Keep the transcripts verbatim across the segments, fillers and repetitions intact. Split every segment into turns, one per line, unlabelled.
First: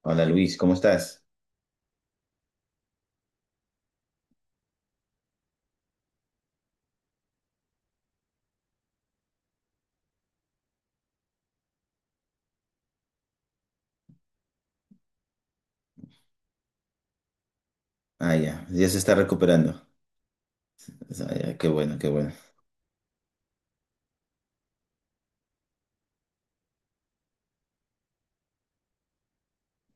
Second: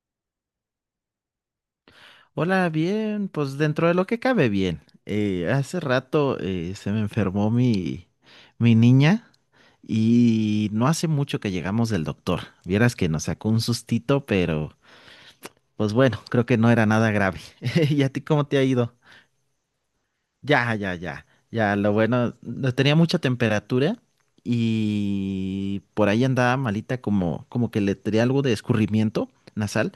Hola Luis, ¿cómo estás?
Hola, bien, pues dentro de lo que cabe bien. Eh, hace rato eh, se me enfermó mi, mi niña y no hace mucho que llegamos del doctor. Vieras que nos sacó un sustito, pero pues bueno, creo que no era nada grave. ¿Y a ti
Ah,
cómo te ha
ya, ya
ido?
se está recuperando.
Ya, ya, ya,
Ah, ya, qué
ya, lo
bueno, qué bueno.
bueno, no tenía mucha temperatura y por ahí andaba malita como, como que le tenía algo de escurrimiento nasal,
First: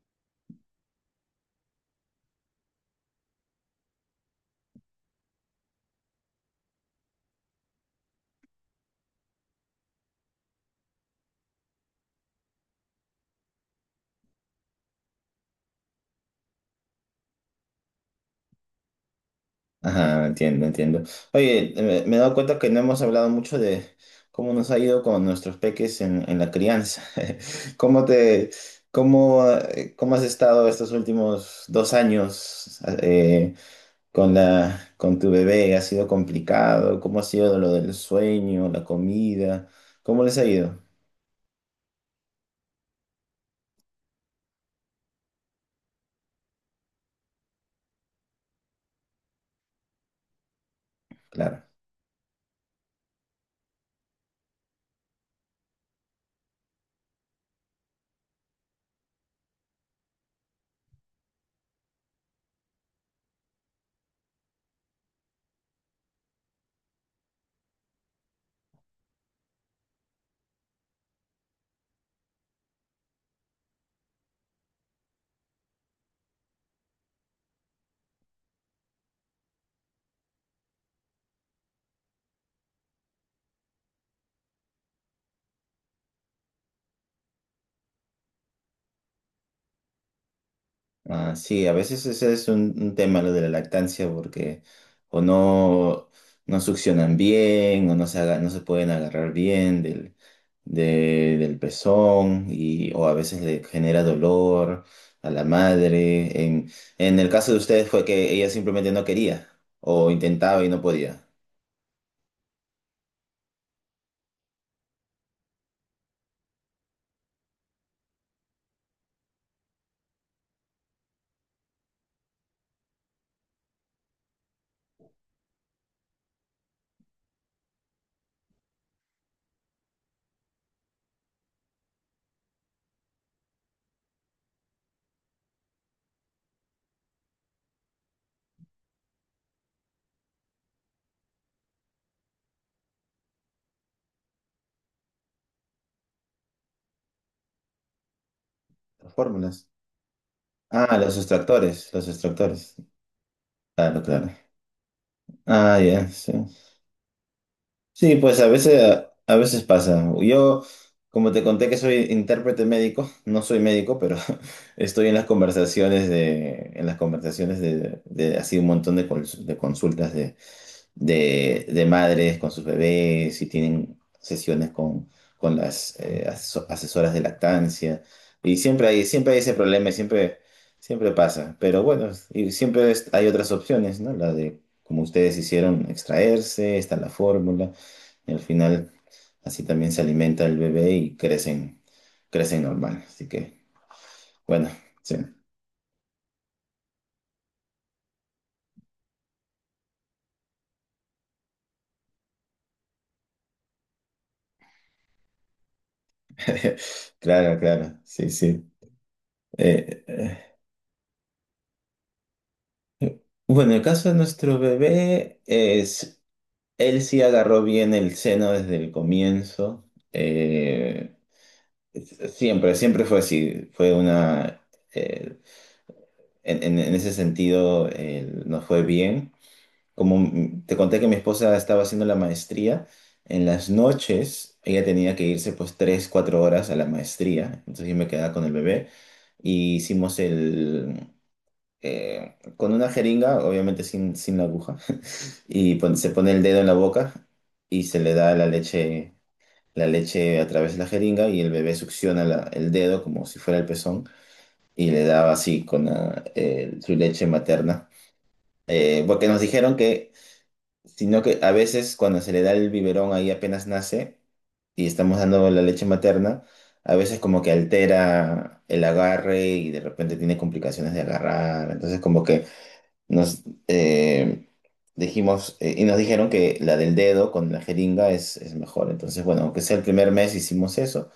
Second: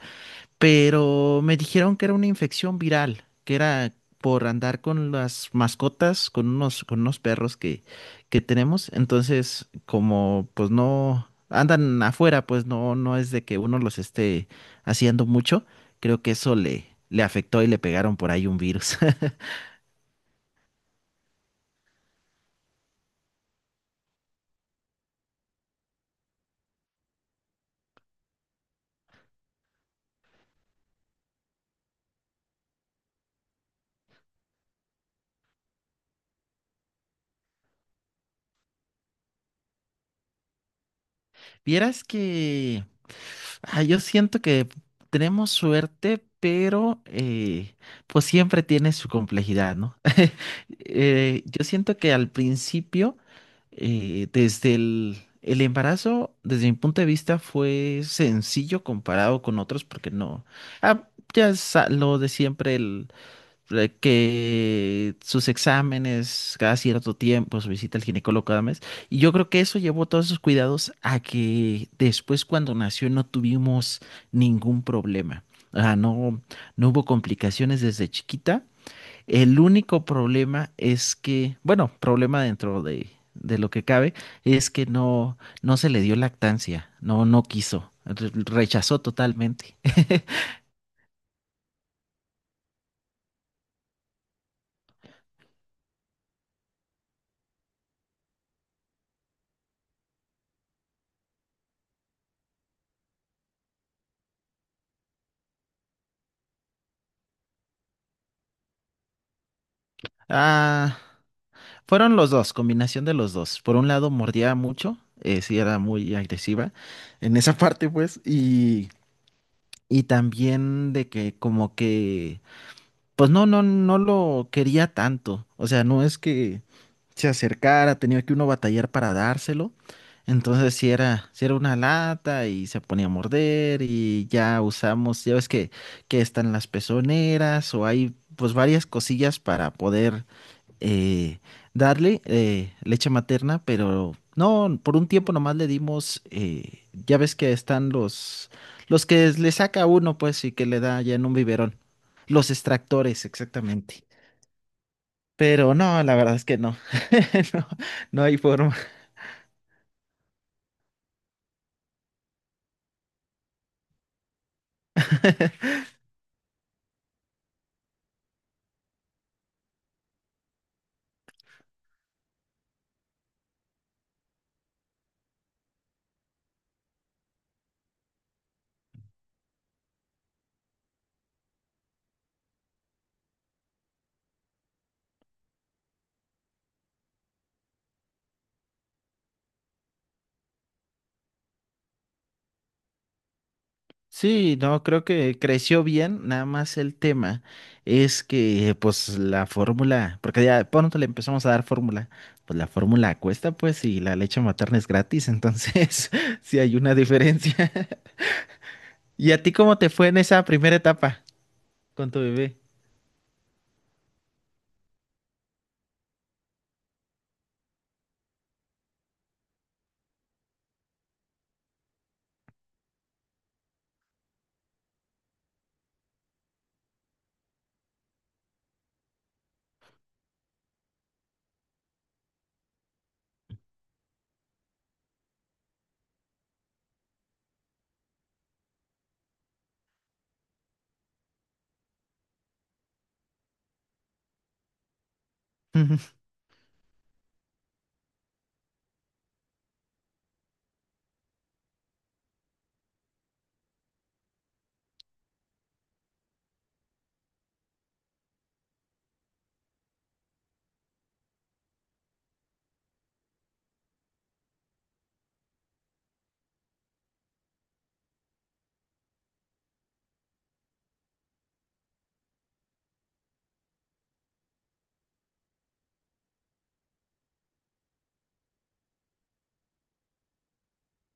pero me dijeron que era una infección viral, que era por andar con las mascotas, con unos, con unos perros que, que tenemos. Entonces, como pues no andan afuera, pues no, no es de que uno los esté haciendo mucho. Creo que eso le, le afectó y le pegaron por ahí un virus.
Ajá, entiendo, entiendo. Oye, eh, me, me he dado cuenta que no hemos hablado mucho de cómo nos ha ido con nuestros peques en, en la crianza. ¿Cómo te, cómo, eh, cómo has estado estos últimos dos años eh, con la, con tu bebé? ¿Ha sido complicado? ¿Cómo ha sido lo del sueño, la comida? ¿Cómo les ha ido?
Vieras que ah, yo siento que tenemos suerte, pero eh, pues siempre tiene su complejidad, ¿no? Eh,
Claro.
yo siento que al principio, eh, desde el, el embarazo, desde mi punto de vista, fue sencillo comparado con otros, porque no. Ah, ya es a- lo de siempre, el, eh, que sus exámenes cada cierto tiempo, su visita al ginecólogo cada mes. Y yo creo que eso llevó todos esos cuidados a que después, cuando nació, no tuvimos ningún problema. Ah, no, no hubo complicaciones desde chiquita. El único problema es que, bueno, problema dentro de, de lo que cabe, es que no, no se le dio lactancia, no, no quiso, re- rechazó totalmente.
Ah, sí, a veces ese es un, un tema lo de la lactancia porque o no, no succionan bien o no se, aga- no se pueden agarrar bien del, de- del pezón y, o a veces le genera dolor a la madre. En, en el caso de ustedes fue que ella simplemente no quería o intentaba y no
Ah,
podía.
Fueron los dos, combinación de los dos. Por un lado, mordía mucho, eh, sí era muy agresiva en esa parte, pues, y, y también de que como que, pues no, no, no lo quería tanto. O sea, no es que se acercara, tenía que uno batallar para dárselo. Entonces si era, si era una lata y se ponía a morder y ya usamos, ya ves que, que están las pezoneras o hay pues varias cosillas para poder eh, darle eh, leche materna, pero no, por un tiempo nomás le dimos, eh, ya ves que están los, los
Las
que le
fórmulas.
saca uno pues y que le
Ah,
da ya
los
en un biberón,
extractores, los
los
extractores.
extractores
Claro,
exactamente.
claro.
Pero
Ah,
no,
ya,
la
sí.
verdad es que no. No,
Sí,
no hay
pues a
forma.
veces, a, a veces pasa. Yo, como te conté que soy intérprete médico, no soy médico, pero estoy en las conversaciones de, en las conversaciones de, de así un montón de, cons- de consultas de, de, de madres con sus bebés y tienen sesiones con, con las eh, aso- asesoras de lactancia. Y siempre hay, siempre hay ese problema, y siempre, siempre pasa. Pero bueno, y siempre es- hay otras opciones, ¿no? La de, como ustedes hicieron, extraerse, está la fórmula. Y al final, así también se alimenta el bebé y crecen, crecen normal. Así que,
Sí,
bueno,
no, creo
sí.
que creció bien, nada más el tema es que pues la fórmula, porque ya pronto le empezamos a dar fórmula, pues la fórmula cuesta pues y la leche materna es gratis, entonces sí hay una
Claro,
diferencia.
claro, sí, sí.
¿Y a ti cómo te
Eh,
fue en
eh,
esa primera etapa con tu bebé?
Bueno, en el caso de nuestro bebé es, él sí agarró bien el seno desde el comienzo. Eh, siempre, siempre fue así. Fue una, eh, en, en- en ese sentido, eh, nos fue bien. Como m- te conté que mi esposa estaba haciendo la maestría, en las noches ella tenía que irse pues tres cuatro horas a la maestría, entonces yo me quedaba con el bebé y hicimos el... eh, con una jeringa, obviamente sin, sin la aguja, y pon- se pone el dedo en la boca y se le da la leche, la leche a través de la jeringa y el bebé succiona la- el dedo como si fuera el pezón y le daba así con la- eh, su leche materna. Eh, porque nos dijeron que sino que a veces cuando se le da el biberón ahí apenas nace y estamos dando la leche materna, a veces como que altera el agarre y de repente tiene complicaciones de agarrar. Entonces como que nos eh, dijimos eh, y nos dijeron que la del dedo con la jeringa es, es mejor. Entonces bueno, aunque sea el primer mes hicimos eso.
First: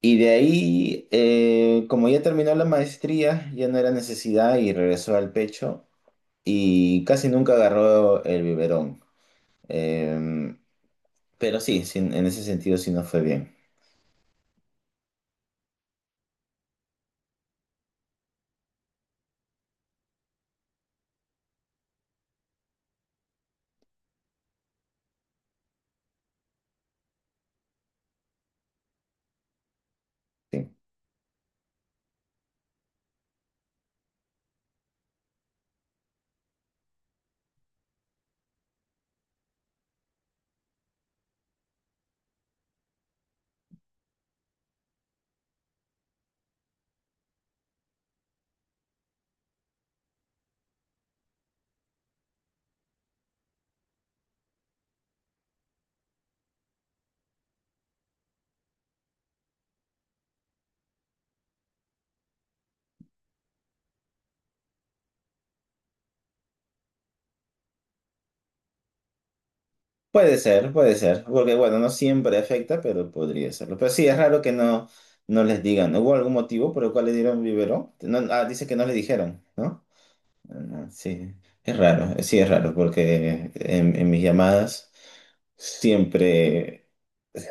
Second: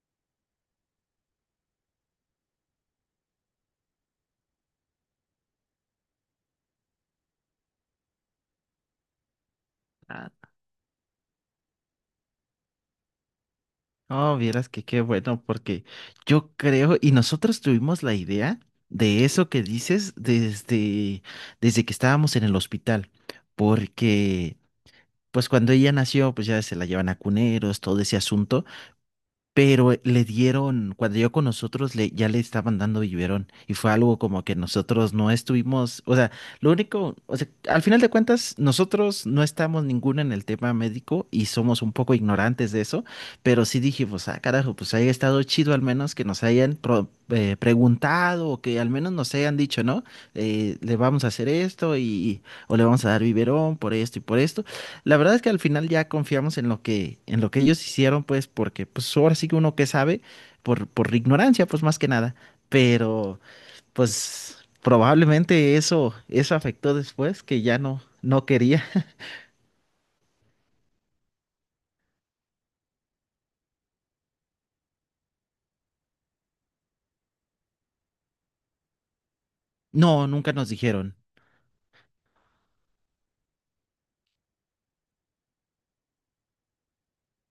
Y de ahí, eh, como ya terminó la maestría, ya no era necesidad y regresó al pecho y casi nunca agarró el biberón.
Ah,
Em, pero sí, sí, en ese sentido sí no fue bien.
oh, vieras que qué bueno, porque yo creo, y nosotros tuvimos la idea de eso que dices desde, desde que estábamos en el hospital, porque pues cuando ella nació, pues ya se la llevan a cuneros, todo ese asunto, pero eh, le
Sí.
dieron, cuando llegó con nosotros, le, ya le estaban dando biberón. Y fue algo como que nosotros no estuvimos, o sea, lo único, o sea, al final de cuentas, nosotros no estamos ninguno en el tema médico y somos un poco ignorantes de eso, pero sí dijimos, ah, carajo, pues haya estado chido al menos que nos hayan pro- eh, preguntado o que al menos nos hayan dicho, ¿no? Eh, le vamos a hacer esto y, o le vamos a dar biberón por esto y por esto. La verdad es que al final ya confiamos en lo que, en lo que ellos hicieron, pues, porque pues ahora sí que uno que sabe, por, por ignorancia, pues más que nada. Pero, pues, probablemente eso, eso afectó después, que ya no, no quería.
Puede ser, puede ser, porque bueno, no siempre afecta, pero podría serlo. Pero sí, es raro que no, no les digan. ¿Hubo algún motivo por el cual le dieron biberón? No, ah, dice que no le dijeron, ¿no?
No, nunca nos
Ah,
dijeron.
sí, es raro, eh, sí es raro porque en, en mis llamadas siempre,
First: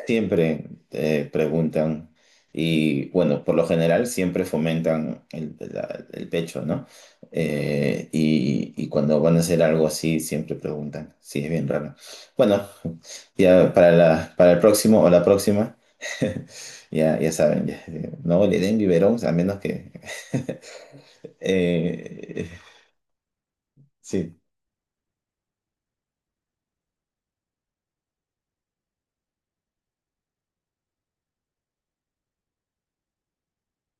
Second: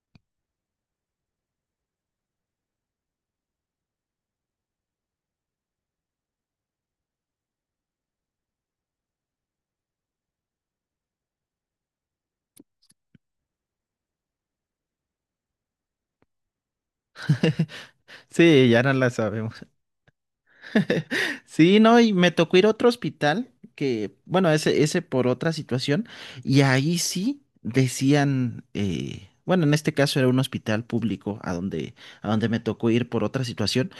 siempre eh, preguntan y bueno, por lo general siempre fomentan el, la- el pecho, ¿no? Eh, y, y cuando van a hacer algo así siempre preguntan, sí, es bien raro. Bueno, ya para la, para el próximo o la próxima, ya, ya saben, ya, eh, no le
Sí,
den
ya no la
biberón a menos
sabemos.
que...
Sí, no, y me
Eh,
tocó ir a otro hospital, que,
sí,
bueno, ese, ese por otra situación, y ahí sí decían, eh, bueno, en este caso era un hospital público a donde, a donde me tocó ir por otra situación,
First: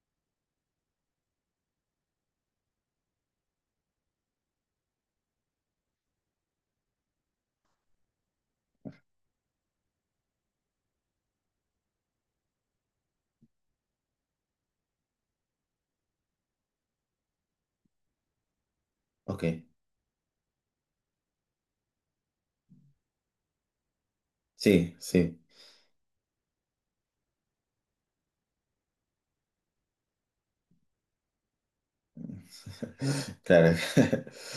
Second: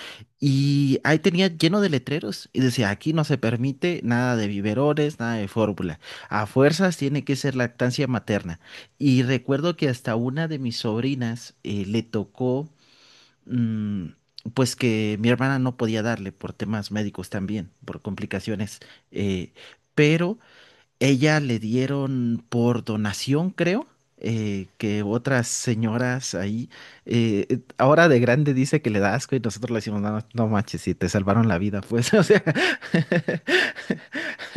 y ahí tenía lleno de letreros, y decía, aquí no se permite nada de biberones, nada de fórmula, a fuerzas tiene que ser lactancia materna. Y recuerdo que hasta una de mis sobrinas eh, le tocó mm, pues que mi hermana no podía darle por temas médicos también, por complicaciones,
ok.
eh, pero ella le dieron por donación, creo. Eh,
Sí,
que
sí.
otras señoras ahí, eh, eh, ahora de grande dice que le da asco y nosotros le decimos, no, no manches, si te salvaron la vida, pues, o sea,
Claro.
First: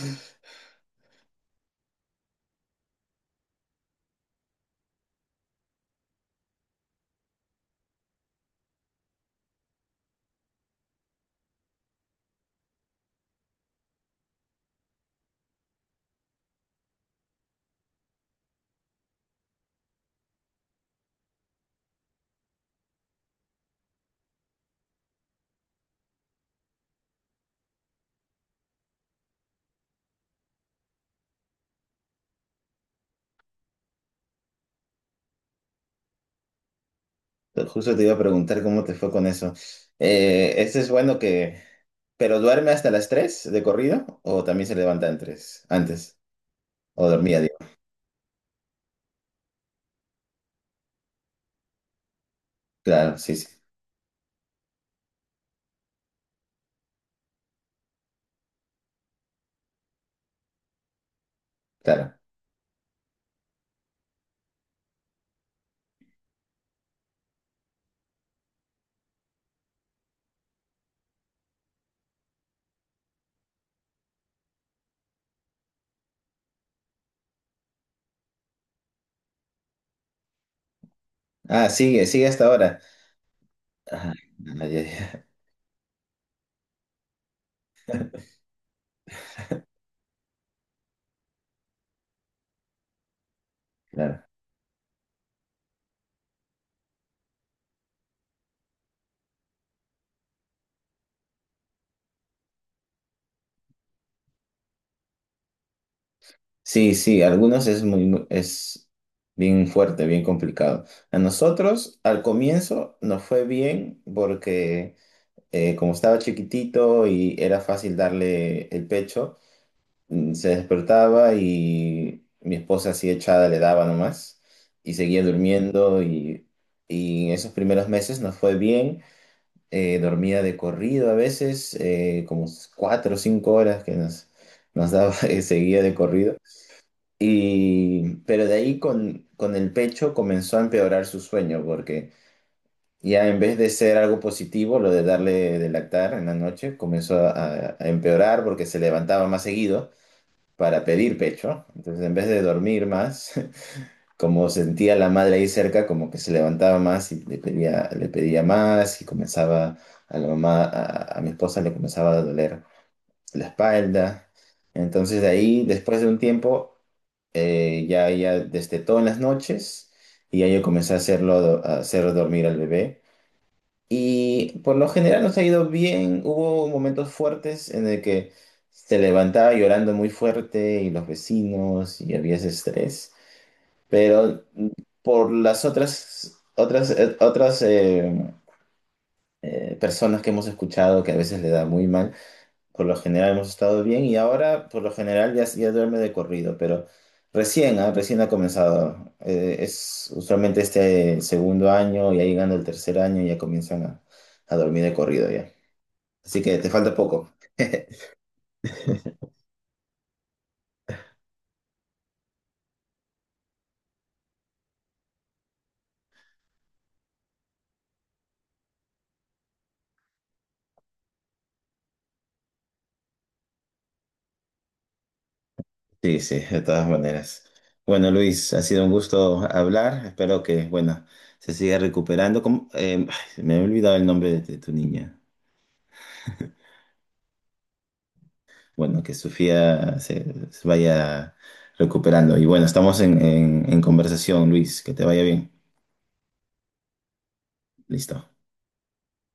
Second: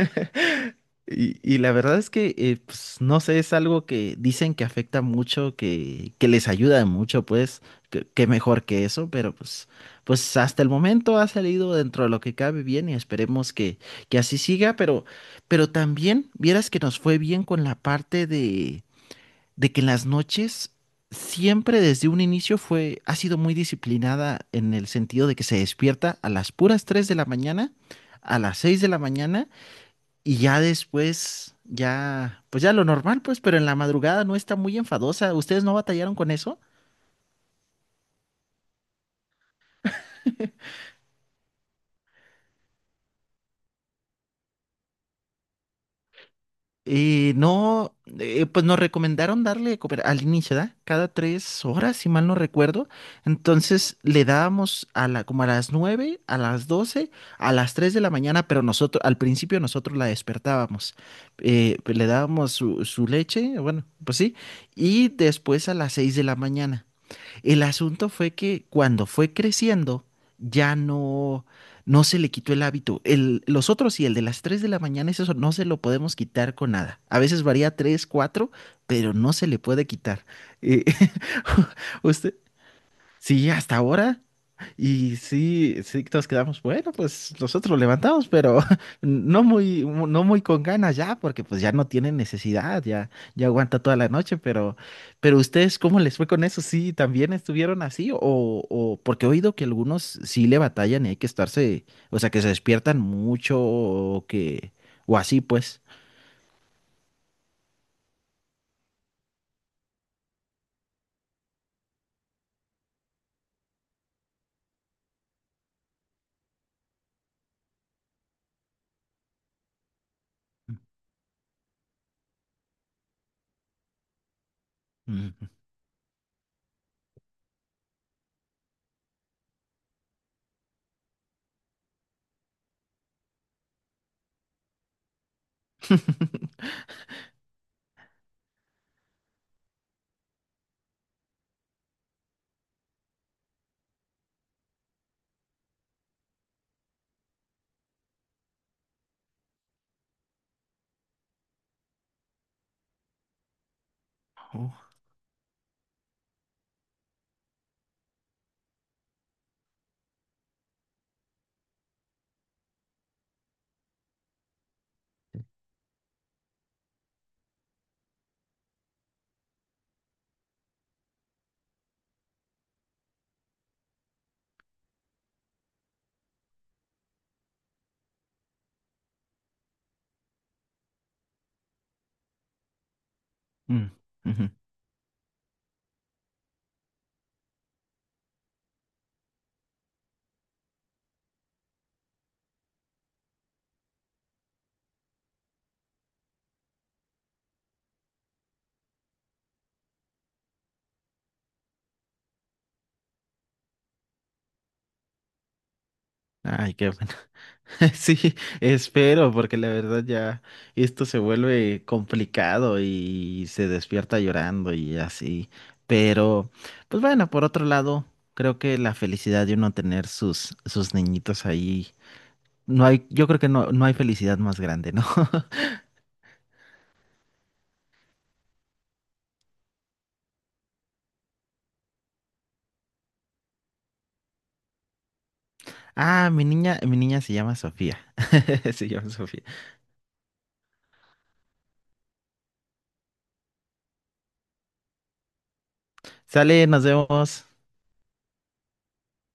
Y, y la verdad es que, eh, pues, no sé, es algo que dicen que afecta mucho, que, que les ayuda mucho, pues, que, que mejor que eso, pero pues, pues hasta el momento ha salido dentro de lo que cabe bien y esperemos que, que así siga, pero, pero también vieras que nos fue bien con la parte de, de que en las noches siempre desde un inicio fue, ha sido muy disciplinada en el sentido de que se despierta a las puras tres de la mañana, a las seis de la mañana y ya después, ya, pues ya lo normal, pues, pero en la madrugada no está muy enfadosa. ¿Ustedes no batallaron con eso?
Justo te iba a preguntar cómo te fue con eso. Eh, este es bueno que... ¿Pero duerme hasta las tres de corrido? ¿O también se levanta en tres Antes. ¿O
Eh,
dormía, digo?
no, eh, pues nos recomendaron darle de comer al inicio, ¿da? Cada tres horas, si mal no recuerdo.
Claro, sí, sí.
Entonces le dábamos a la, como a las nueve, a las doce, a las tres de la mañana, pero nosotros, al principio nosotros la despertábamos. Eh, pues, le
Claro.
dábamos su, su leche, bueno, pues sí, y después a las seis de la mañana. El asunto fue que cuando fue creciendo, ya no, no se le quitó el hábito. El, los otros y el de las tres de la mañana, es eso no se lo podemos quitar con nada. A veces varía tres cuatro, pero no se le puede quitar. Eh,
Ah, sigue, sigue
usted,
hasta ahora.
sí, hasta
Ah,
ahora.
ya, ya,
Y
ya,
sí, sí, todos quedamos, bueno, pues nosotros lo levantamos, pero no muy, no muy con ganas ya, porque pues ya no tienen necesidad, ya, ya aguanta toda la
claro.
noche, pero, pero ustedes, ¿cómo les fue con eso? ¿Sí también estuvieron así? O, o porque he oído que algunos sí le batallan y hay que estarse, o sea, que se despiertan mucho o que, o así pues.
Sí, sí, algunos es muy, muy- es bien fuerte, bien complicado. A nosotros, al comienzo, nos fue bien porque eh, como estaba chiquitito y era fácil darle el pecho, mm, se despertaba y mi esposa así echada le daba nomás y seguía
Mm.
durmiendo y, y en esos primeros meses nos fue bien. Eh, dormía de corrido a veces, eh, como cuatro o cinco horas que nos, nos daba, eh, seguía de corrido. Y, pero de ahí con, con el pecho comenzó a empeorar su sueño porque ya en vez de ser algo positivo, lo de darle de lactar en la noche comenzó a, a empeorar porque se levantaba más seguido para pedir pecho. Entonces, en vez de dormir más, como
Oh,
sentía la madre ahí cerca, como que se levantaba más y le pedía, le pedía más y comenzaba a la mamá, a, a mi esposa le comenzaba a doler la espalda. Entonces, de ahí, después de un tiempo, eh, ya, ya destetó en las noches y ya yo comencé a hacerlo, a hacer dormir al bebé. Y por lo general nos ha ido bien. Hubo momentos fuertes en el que se levantaba llorando muy fuerte y los vecinos y había ese estrés.
mm,
Pero
ujú.
por las otras, otras, eh, otras eh, eh, personas que hemos escuchado que a veces le da muy mal, por lo general hemos estado bien y ahora por lo general ya, ya duerme de corrido, pero recién, ah, recién ha comenzado. Eh, es usualmente este segundo año, ya llegando el tercer año, ya comienzan a, a dormir de corrido ya. Así que te
Ay, qué
falta
bueno.
poco.
Sí, espero, porque la verdad ya esto se vuelve complicado y se despierta llorando y así. Pero, pues bueno, por otro lado, creo que la felicidad de uno tener sus, sus niñitos ahí, no hay, yo creo que no, no hay felicidad más grande, ¿no?
Sí, sí, de todas maneras. Bueno, Luis, ha sido un gusto hablar. Espero que, bueno, se siga recuperando. ¿Cómo? Eh, ay, me he olvidado el nombre de, de tu niña.
Ah, mi niña, mi niña se llama Sofía. Se
Bueno,
llama
que
Sofía.
Sofía se, se vaya recuperando. Y bueno, estamos en, en en conversación, Luis. Que te vaya bien.
Sale, nos vemos.
Listo.